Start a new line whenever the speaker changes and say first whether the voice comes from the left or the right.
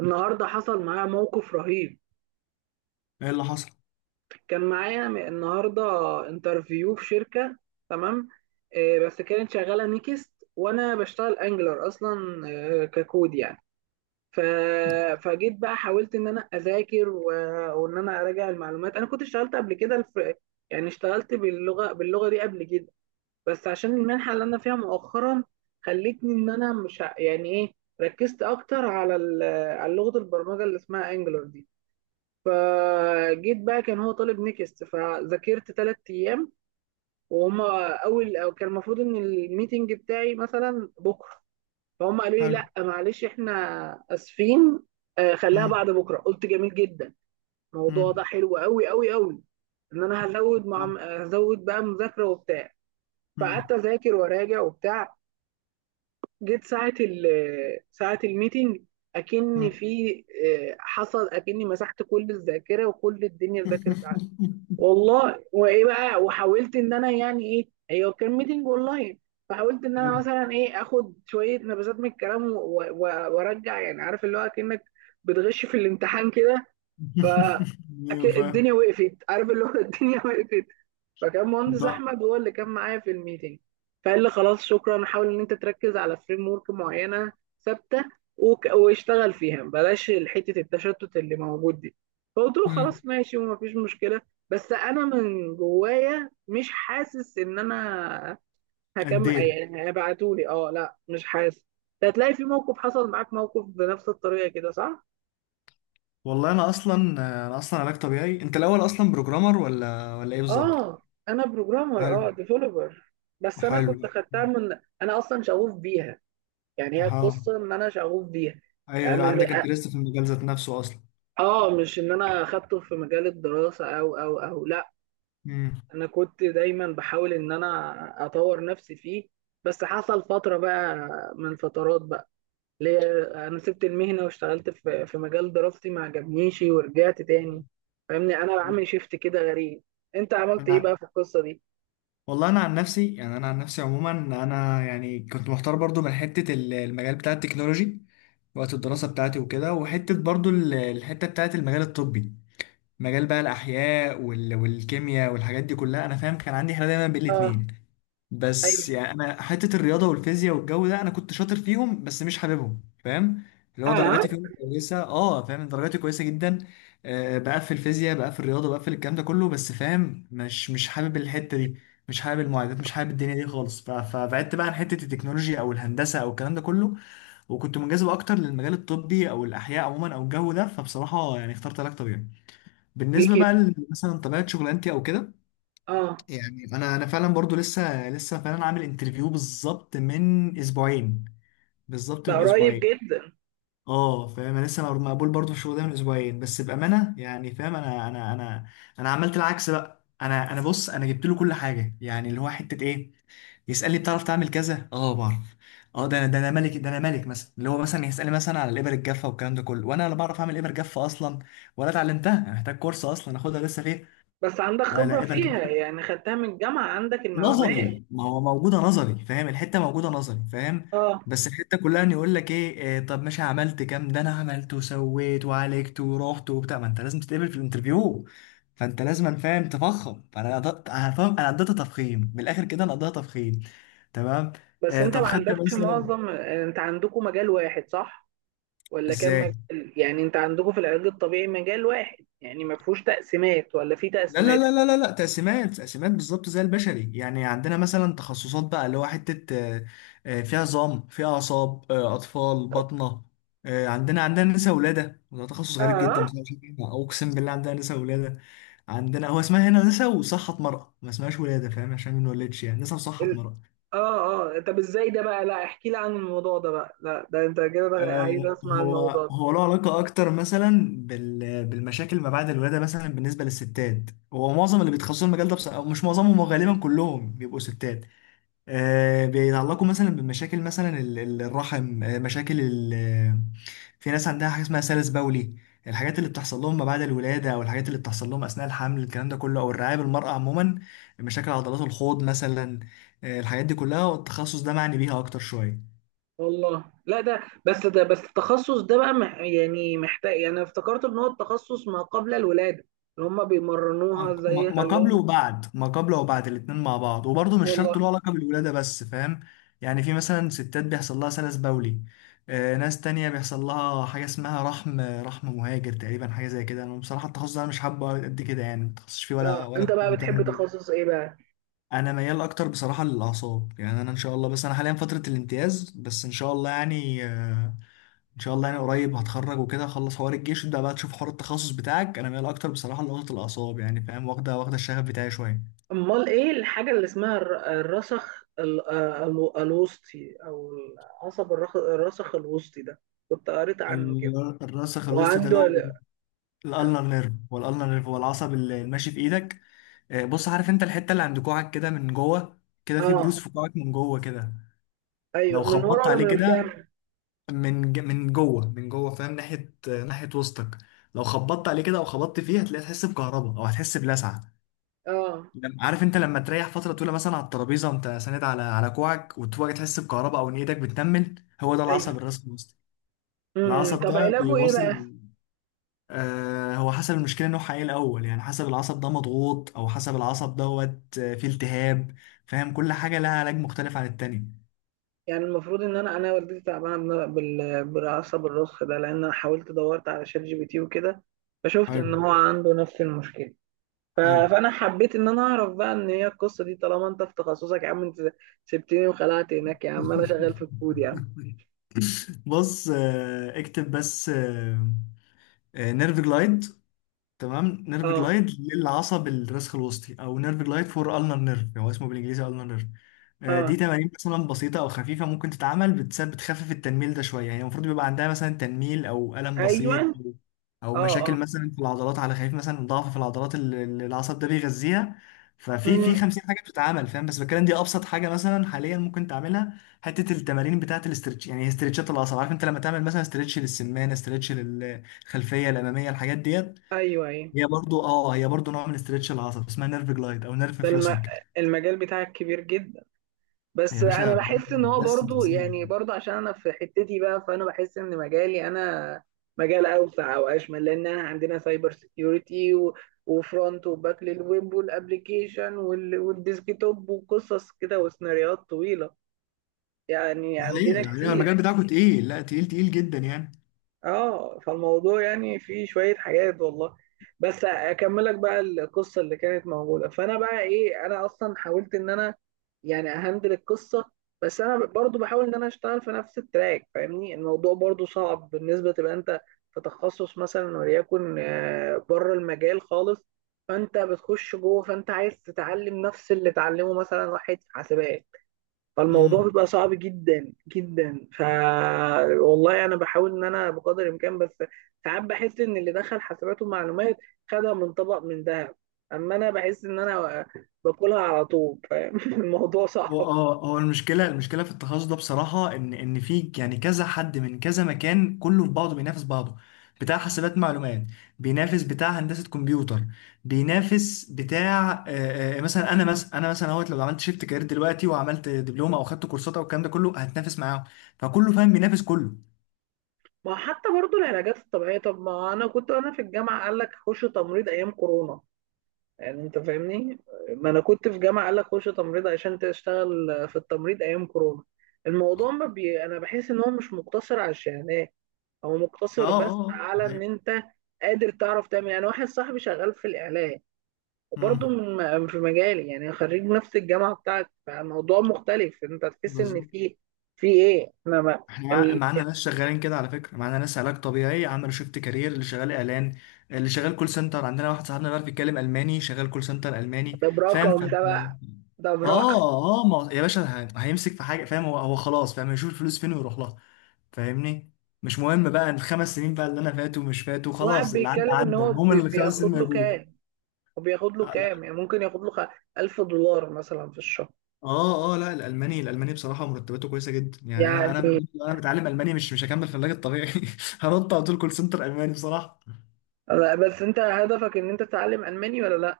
right: النهارده حصل معايا موقف رهيب.
left: ايه اللي حصل؟
right: كان معايا النهارده انترفيو في شركه. تمام. بس كانت شغاله نيكست وانا بشتغل انجلر اصلا. ككود يعني. ف... فجيت بقى حاولت ان انا اذاكر وان انا اراجع المعلومات. انا كنت اشتغلت قبل كده يعني اشتغلت باللغه دي قبل كده. بس عشان المنحه اللي انا فيها مؤخرا خلتني ان انا مش يعني ايه ركزت اكتر على على لغه البرمجه اللي اسمها انجلر دي. فجيت بقى كان هو طالب نكست فذاكرت ثلاث ايام، وهم اول أو كان المفروض ان الميتنج بتاعي مثلا بكره. فهم قالوا لي
left: حلو.
right: لا معلش احنا اسفين. خليها
left: مم.
right: بعد بكره، قلت جميل جدا. الموضوع
left: مم.
right: ده حلو قوي قوي قوي، ان انا هزود
left: لا.
right: مع هزود بقى مذاكره وبتاع. فقعدت
left: مم.
right: اذاكر واراجع وبتاع. جيت ساعه ال ساعه الميتنج اكن
left: مم.
right: في. حصل اكني مسحت كل الذاكره وكل الدنيا ذاكرت والله. وايه بقى وحاولت ان انا يعني ايه هي، كان ميتنج اونلاين. فحاولت ان انا
left: حلو.
right: مثلا ايه اخد شويه نبذات من الكلام وارجع، يعني عارف اللي هو كانك بتغش في الامتحان كده. ف
left: ايوه، فاهم.
right: الدنيا وقفت، عارف اللي هو الدنيا وقفت. فكان
left: انت
right: مهندس احمد هو اللي كان معايا في الميتنج. فقال لي خلاص شكرا، حاول ان انت تركز على فريم ورك معينه ثابته واشتغل فيها بلاش حته التشتت اللي موجود دي. فقلت له
left: مم.
right: خلاص ماشي ومفيش مشكله. بس انا من جوايا مش حاسس ان انا هكمل،
left: اديت.
right: يعني هيبعتولي. اه لا مش حاسس. هتلاقي في موقف حصل معاك موقف بنفس الطريقه كده صح؟
left: والله انا اصلا علاج طبيعي. انت الاول اصلا بروجرامر ولا ايه بالظبط؟
right: اه انا
left: حلو.
right: بروجرامر، اه ديفلوبر. بس انا
left: حلو.
right: كنت خدتها من انا اصلا شغوف بيها. يعني هي
left: اها.
right: القصة إن أنا شغوف بيها.
left: ايوه،
right: يعني
left: ايوه،
right: أنا
left: عندك انترست في المجال ذات نفسه اصلا.
right: مش إن أنا أخدته في مجال الدراسة أو لأ. أنا كنت دايما بحاول إن أنا أطور نفسي فيه. بس حصل فترة بقى، من فترات بقى، اللي هي أنا سبت المهنة واشتغلت في مجال دراستي ما عجبنيش ورجعت تاني. فاهمني، أنا بعمل شيفت كده غريب. أنت عملت إيه
left: مم.
right: بقى في القصة دي؟
left: والله انا عن نفسي، يعني انا عن نفسي عموما، انا يعني كنت محتار برضو من حته المجال بتاع التكنولوجي وقت الدراسه بتاعتي وكده، وحته برضو الحته بتاعت المجال الطبي، مجال بقى الاحياء والكيمياء والحاجات دي كلها. انا فاهم كان عندي حاله دايما بين
right: آه
left: الاتنين. بس
right: أيوه
left: يعني انا حته الرياضه والفيزياء والجو ده انا كنت شاطر فيهم بس مش حاببهم، فاهم، اللي هو
right: اه.
left: درجاتي فيهم كويسه. اه، فاهم، درجاتي كويسه جدا. آه، بقفل فيزياء بقفل رياضه بقفل الكلام ده كله، بس فاهم مش مش حابب الحته دي، مش حابب المعادلات، مش حابب الدنيا دي خالص. فبعدت بقى عن حته التكنولوجيا او الهندسه او الكلام ده كله، وكنت منجذب اكتر للمجال الطبي او الاحياء عموما او الجو ده. فبصراحه يعني اخترت علاج طبيعي.
right: ليه
left: بالنسبه بقى
right: كده؟
left: مثلا طبيعه شغلانتي او كده،
right: آه.
left: يعني انا فعلا برضو لسه فعلا عامل انترفيو بالظبط من اسبوعين، بالظبط
right: ده
left: من
right: قريب
left: اسبوعين.
right: جدا.
left: اه، فاهم انا لسه مقبول برضو في الشغل ده من اسبوعين، بس بامانه يعني فاهم انا عملت العكس بقى. انا بص، انا جبت له كل حاجه، يعني اللي هو حته ايه؟ يسالني بتعرف تعمل كذا؟ اه، بعرف. اه، ده انا، ده انا ملك، ده انا ملك. مثلا اللي هو مثلا يسالني مثلا على الابر الجافه والكلام ده كله، وانا لا بعرف اعمل ابر جافه اصلا ولا اتعلمتها. انا محتاج كورس اصلا اخدها لسه. فيه
right: بس عندك خبرة
left: على ابر
right: فيها
left: جافه
right: يعني، خدتها من الجامعة عندك المعلومات.
left: نظري، ما هو موجودة نظري، فاهم؟ الحتة موجودة نظري، فاهم؟
right: اه.
left: بس الحتة كلها ان يقول لك ايه، طب ماشي، عملت كام؟ ده انا عملت وسويت وعالجت ورحت وبتاع. ما انت لازم تتقبل في الانترفيو، فانت لازم فاهم تفخم. فانا قضيت، أنا فاهم، انا قضيتها تفخيم من الاخر كده، انا قضيتها تفخيم. تمام.
right: بس
left: آه،
right: انت
left: طب
right: ما
left: خدت
right: عندكش
left: مثلا.
right: معظم، انت عندكم مجال واحد صح؟ ولا كام
left: ازاي؟
right: مجال؟ يعني انت عندكم في العلاج الطبيعي مجال واحد يعني ما فيهوش تقسيمات ولا في
left: لا لا
right: تقسيمات؟
left: لا لا لا لا، تقسيمات، تقسيمات بالظبط زي البشري. يعني عندنا مثلا تخصصات بقى، اللي هو حتة فيها عظام، فيها أعصاب، أطفال، باطنة. عندنا، عندنا نساء ولادة، وده تخصص غريب
right: اه.
left: جدا بس أنا مش فاهمها. أقسم بالله عندنا نساء ولادة. عندنا هو اسمها هنا نساء وصحة مرأة، ما اسمهاش ولادة، فاهم؟ عشان ما نولدش، يعني نساء وصحة
right: ال...
left: مرأة.
right: اه اه. طب ازاي ده بقى؟ لا احكي لي عن الموضوع ده بقى، لا ده انت كده بقى، عايز اسمع
left: هو
right: الموضوع ده.
left: هو له علاقة أكتر مثلا بالمشاكل ما بعد الولادة، مثلا بالنسبة للستات، هو معظم اللي بيتخصصوا المجال ده بص، أو مش معظمهم، هو غالبا كلهم بيبقوا ستات. بيتعلقوا مثلا بمشاكل مثلا الرحم، مشاكل ال... آه، في ناس عندها حاجة اسمها سلس بولي، الحاجات اللي بتحصل لهم ما بعد الولادة أو الحاجات اللي بتحصل لهم أثناء الحمل، الكلام ده كله، أو الرعاية بالمرأة عموما، مشاكل عضلات الحوض مثلا. الحاجات دي كلها والتخصص ده معني بيها أكتر شوية.
right: والله. لا ده. بس ده، بس التخصص ده بقى يعني محتاج، يعني افتكرت ان هو التخصص ما قبل الولادة اللي هم
left: ما
right: بيمرنوها ازاي
left: ما قبل
right: يخلوهم.
left: وبعد، ما قبل وبعد، الاتنين مع بعض، وبرضه مش شرط
right: والله.
left: له علاقة بالولادة بس، فاهم؟ يعني في مثلا ستات بيحصل لها سلس بولي، ناس تانية بيحصل لها حاجة اسمها رحم مهاجر تقريبا، حاجة زي كده. أنا بصراحة التخصص ده أنا مش حابه قد كده، يعني متخصصش فيه ولا
right: اه.
left: ولا
right: انت
left: كنت
right: بقى بتحب
left: مهتم بيه.
right: تخصص ايه بقى؟
left: أنا ميال أكتر بصراحة للأعصاب، يعني أنا إن شاء الله، بس أنا حاليا فترة الامتياز، بس إن شاء الله يعني، إن شاء الله يعني قريب هتخرج وكده، أخلص حوار الجيش وتبدأ بقى تشوف حوار التخصص بتاعك. أنا ميال أكتر بصراحة لنقطة الأعصاب، يعني فاهم، واخدة، واخدة الشغف بتاعي شوية.
right: امال ايه الحاجه اللي اسمها الرسخ الوسطي، او العصب الرسخ الوسطي ده، كنت قريت عنه كده
left: الراسخ الوسط ده، اللي
right: وعنده
left: هو الالنر نيرف، هو الالنر نيرف، هو العصب اللي ماشي في ايدك. بص، عارف انت الحته اللي عند كوعك كده من جوه، كده في
right: اه.
left: بروز في كوعك من جوه كده، لو
right: ايوه، من ورا
left: خبطت
right: ولا
left: عليه
right: من
left: كده،
right: قدام؟
left: من من جوه، من جوه فاهم، ناحيه ناحيه وسطك. لو خبطت عليه كده او خبطت فيه هتلاقي تحس بكهرباء او هتحس بلسعه.
right: اه.
left: عارف انت لما تريح فتره طويله مثلا على الترابيزه، وانت ساند على كوعك، وتبقى تحس بكهرباء او ان ايدك بتنمل، هو ده
right: ايوه.
left: العصب الراسخ الوسطي.
right: امم.
left: العصب
right: طب
left: ده
right: علاجه ايه بقى؟
left: بيوصل. هو حسب المشكله نوعها ايه الاول، يعني حسب العصب ده مضغوط او حسب العصب دوت، فيه التهاب، فاهم، كل حاجه لها علاج مختلف عن التاني.
right: يعني المفروض ان انا، انا والدتي تعبانه بالعصب الرسخ ده، لان انا حاولت دورت على شات جي بي تي وكده فشفت
left: حلو.
right: ان هو عنده نفس المشكله.
left: حلو.
right: فانا حبيت ان انا اعرف بقى ان هي القصه دي طالما انت في تخصصك يا عم. انت سبتني وخلعت هناك يا عم، انا شغال في الكود يا عم.
left: بص، اكتب بس نيرف جلايد. تمام، نيرف
right: اه
left: جلايد للعصب الرسخ الوسطي، او نيرف جلايد فور النر نيرف. هو اسمه بالانجليزي النر نيرف. دي
right: اه
left: تمارين مثلا بسيطه او خفيفه ممكن تتعمل، بتخفف التنميل ده شويه، يعني المفروض بيبقى عندها مثلا تنميل او الم بسيط،
right: ايوه،
left: او أو
right: اه
left: مشاكل
right: اه
left: مثلا في العضلات على خفيف، مثلا ضعف في العضلات اللي العصب ده بيغذيها. ففي
right: امم
left: 50 حاجه بتتعمل فاهم، بس بتكلم، دي ابسط حاجه مثلا حاليا ممكن تعملها، حته التمارين بتاعه الاسترتش، يعني استرتشات العصب. عارف انت لما تعمل مثلا استرتش للسمانه، استرتش للخلفيه الاماميه، الحاجات ديت
right: ايوه ايوه.
left: هي برضو، اه، هي برضو نوع من استرتش العصب اسمها نيرف جلايد او نيرف
right: ده
left: فلوسنج.
right: المجال بتاعك كبير جدا. بس
left: يا
right: انا
left: باشا،
right: بحس ان هو
left: بس انت
right: برضو،
left: اسمها
right: يعني
left: إيه؟
right: برضو عشان انا في حتتي بقى، فانا بحس ان مجالي انا مجال اوسع او اشمل، لان انا عندنا سايبر سيكيورتي وفرونت وباك للويب والابلكيشن والديسكتوب وقصص كده وسيناريوهات طويله. يعني
left: ده
right: عندنا
left: حقيقة، ده حقيقة
right: كتير.
left: المجال بتاعكم تقيل، لا تقيل، تقيل جدا يعني.
right: اه فالموضوع يعني فيه شوية حاجات والله. بس اكملك بقى القصة اللي كانت موجودة. فانا بقى ايه، انا اصلا حاولت ان انا يعني اهندل القصة. بس انا برضو بحاول ان انا اشتغل في نفس التراك. فاهمني، الموضوع برضو صعب بالنسبة تبقى انت في تخصص مثلا وليكن بره المجال خالص، فانت بتخش جوه فانت عايز تتعلم نفس اللي اتعلمه مثلا واحد في حاسبات، فالموضوع
left: امم.
right: بيبقى صعب جدا جدا. والله انا بحاول ان انا بقدر الامكان، بس ساعات بحس ان اللي دخل حسابات ومعلومات خدها من طبق من ذهب. اما انا بحس ان انا باكلها على طول، فاهم الموضوع
left: هو
right: صعب.
left: اه، هو المشكلة، المشكلة في التخصص ده بصراحة ان في يعني كذا حد من كذا مكان كله في بعضه بينافس بعضه. بتاع حاسبات معلومات بينافس بتاع هندسة كمبيوتر، بينافس بتاع. مثلا، انا مثلا انا مثلا اهوت لو عملت شيفت كارير دلوقتي، وعملت دبلومة او خدت كورسات او الكلام ده كله، هتنافس معاهم. فكله فاهم بينافس كله.
right: ما حتى برضو العلاجات الطبيعيه، طب ما انا كنت وانا في الجامعه قال لك خش تمريض ايام كورونا. يعني انت فاهمني. ما انا كنت في جامعه قال لك خش تمريض عشان تشتغل في التمريض ايام كورونا. الموضوع ما انا بحس ان هو مش مقتصر على الشهادات. هو
left: اه،
right: مقتصر بس
left: اه، آه،
right: على ان
left: هي
right: انت قادر تعرف تعمل. يعني واحد صاحبي شغال في الاعلام، وبرضه
left: امم،
right: من في مجالي، يعني خريج نفس الجامعه بتاعتي، فالموضوع مختلف. انت تحس ان
left: بالظبط.
right: في، في ايه احنا ما
left: احنا
right: ال-
left: معانا ناس شغالين كده على فكره، معانا ناس علاج طبيعي عملوا شيفت كارير، اللي شغال اعلان، اللي شغال كول سنتر. عندنا واحد صاحبنا بيعرف يتكلم الماني شغال كول سنتر الماني،
right: ده
left: فاهم؟
right: برقم
left: فانت
right: ده بقى،
left: اه،
right: ده برقم.
left: اه، آه، ما... يا باشا، هيمسك في حاجه، فاهم. هو خلاص فاهم يشوف الفلوس فين ويروح لها. فاهمني، مش مهم بقى ال5 سنين بقى اللي انا فاتوا مش فاتوا،
right: واحد
left: خلاص، اللي عدى
right: بيتكلم ان
left: عدى،
right: هو
left: المهم اللي ال5 سنين
right: بياخد له
left: موجود.
right: كام، وبياخد له كام، يعني ممكن ياخد له $1000 مثلا في الشهر
left: اه، اه، لا، الالماني بصراحه مرتباته كويسه جدا، يعني انا
right: يعني.
left: انا متعلم الماني، مش هكمل في العلاج الطبيعي. هنط على طول كول سنتر الماني بصراحه.
right: لا، بس انت هدفك ان انت تتعلم الماني ولا لا؟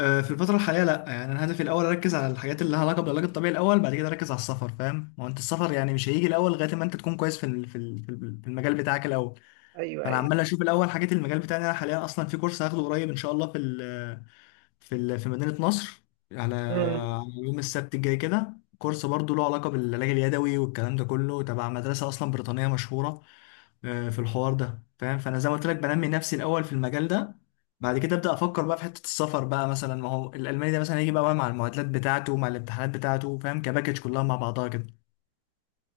left: في الفتره الحاليه لا، يعني انا هدفي الاول اركز على الحاجات اللي لها علاقه بالعلاج الطبيعي الاول، بعد كده اركز على السفر، فاهم؟ ما هو انت السفر يعني مش هيجي الاول لغايه ما انت تكون كويس في ال في ال- في ال- في المجال بتاعك الاول.
right: ايوه
left: فانا
right: ايوه.
left: عمال اشوف الاول حاجات المجال بتاعي. انا حاليا اصلا في كورس هاخده قريب ان شاء الله في مدينة نصر، على
right: مم.
left: على يوم السبت الجاي كده. كورس برضه له علاقة بالعلاج اليدوي والكلام ده كله، تبع مدرسة أصلا بريطانية مشهورة. في الحوار ده فاهم. فأنا زي ما قلت لك بنمي نفسي الأول في المجال ده، بعد كده أبدأ أفكر بقى في حتة السفر بقى. مثلا ما هو الألماني ده مثلا هيجي بقى مع المعادلات بتاعته، مع الامتحانات بتاعته، فاهم كباكج كلها مع بعضها كده.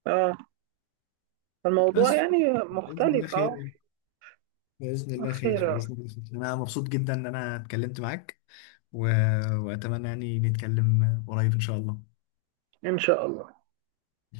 right: اه الموضوع
left: بس،
right: يعني
left: بإذن الله
right: مختلف اه.
left: خير. بإذن الله
right: خير
left: خير، بإذن الله خير، أنا مبسوط جدا إن أنا اتكلمت معاك و... وأتمنى يعني نتكلم قريب إن شاء الله.
right: إن شاء الله.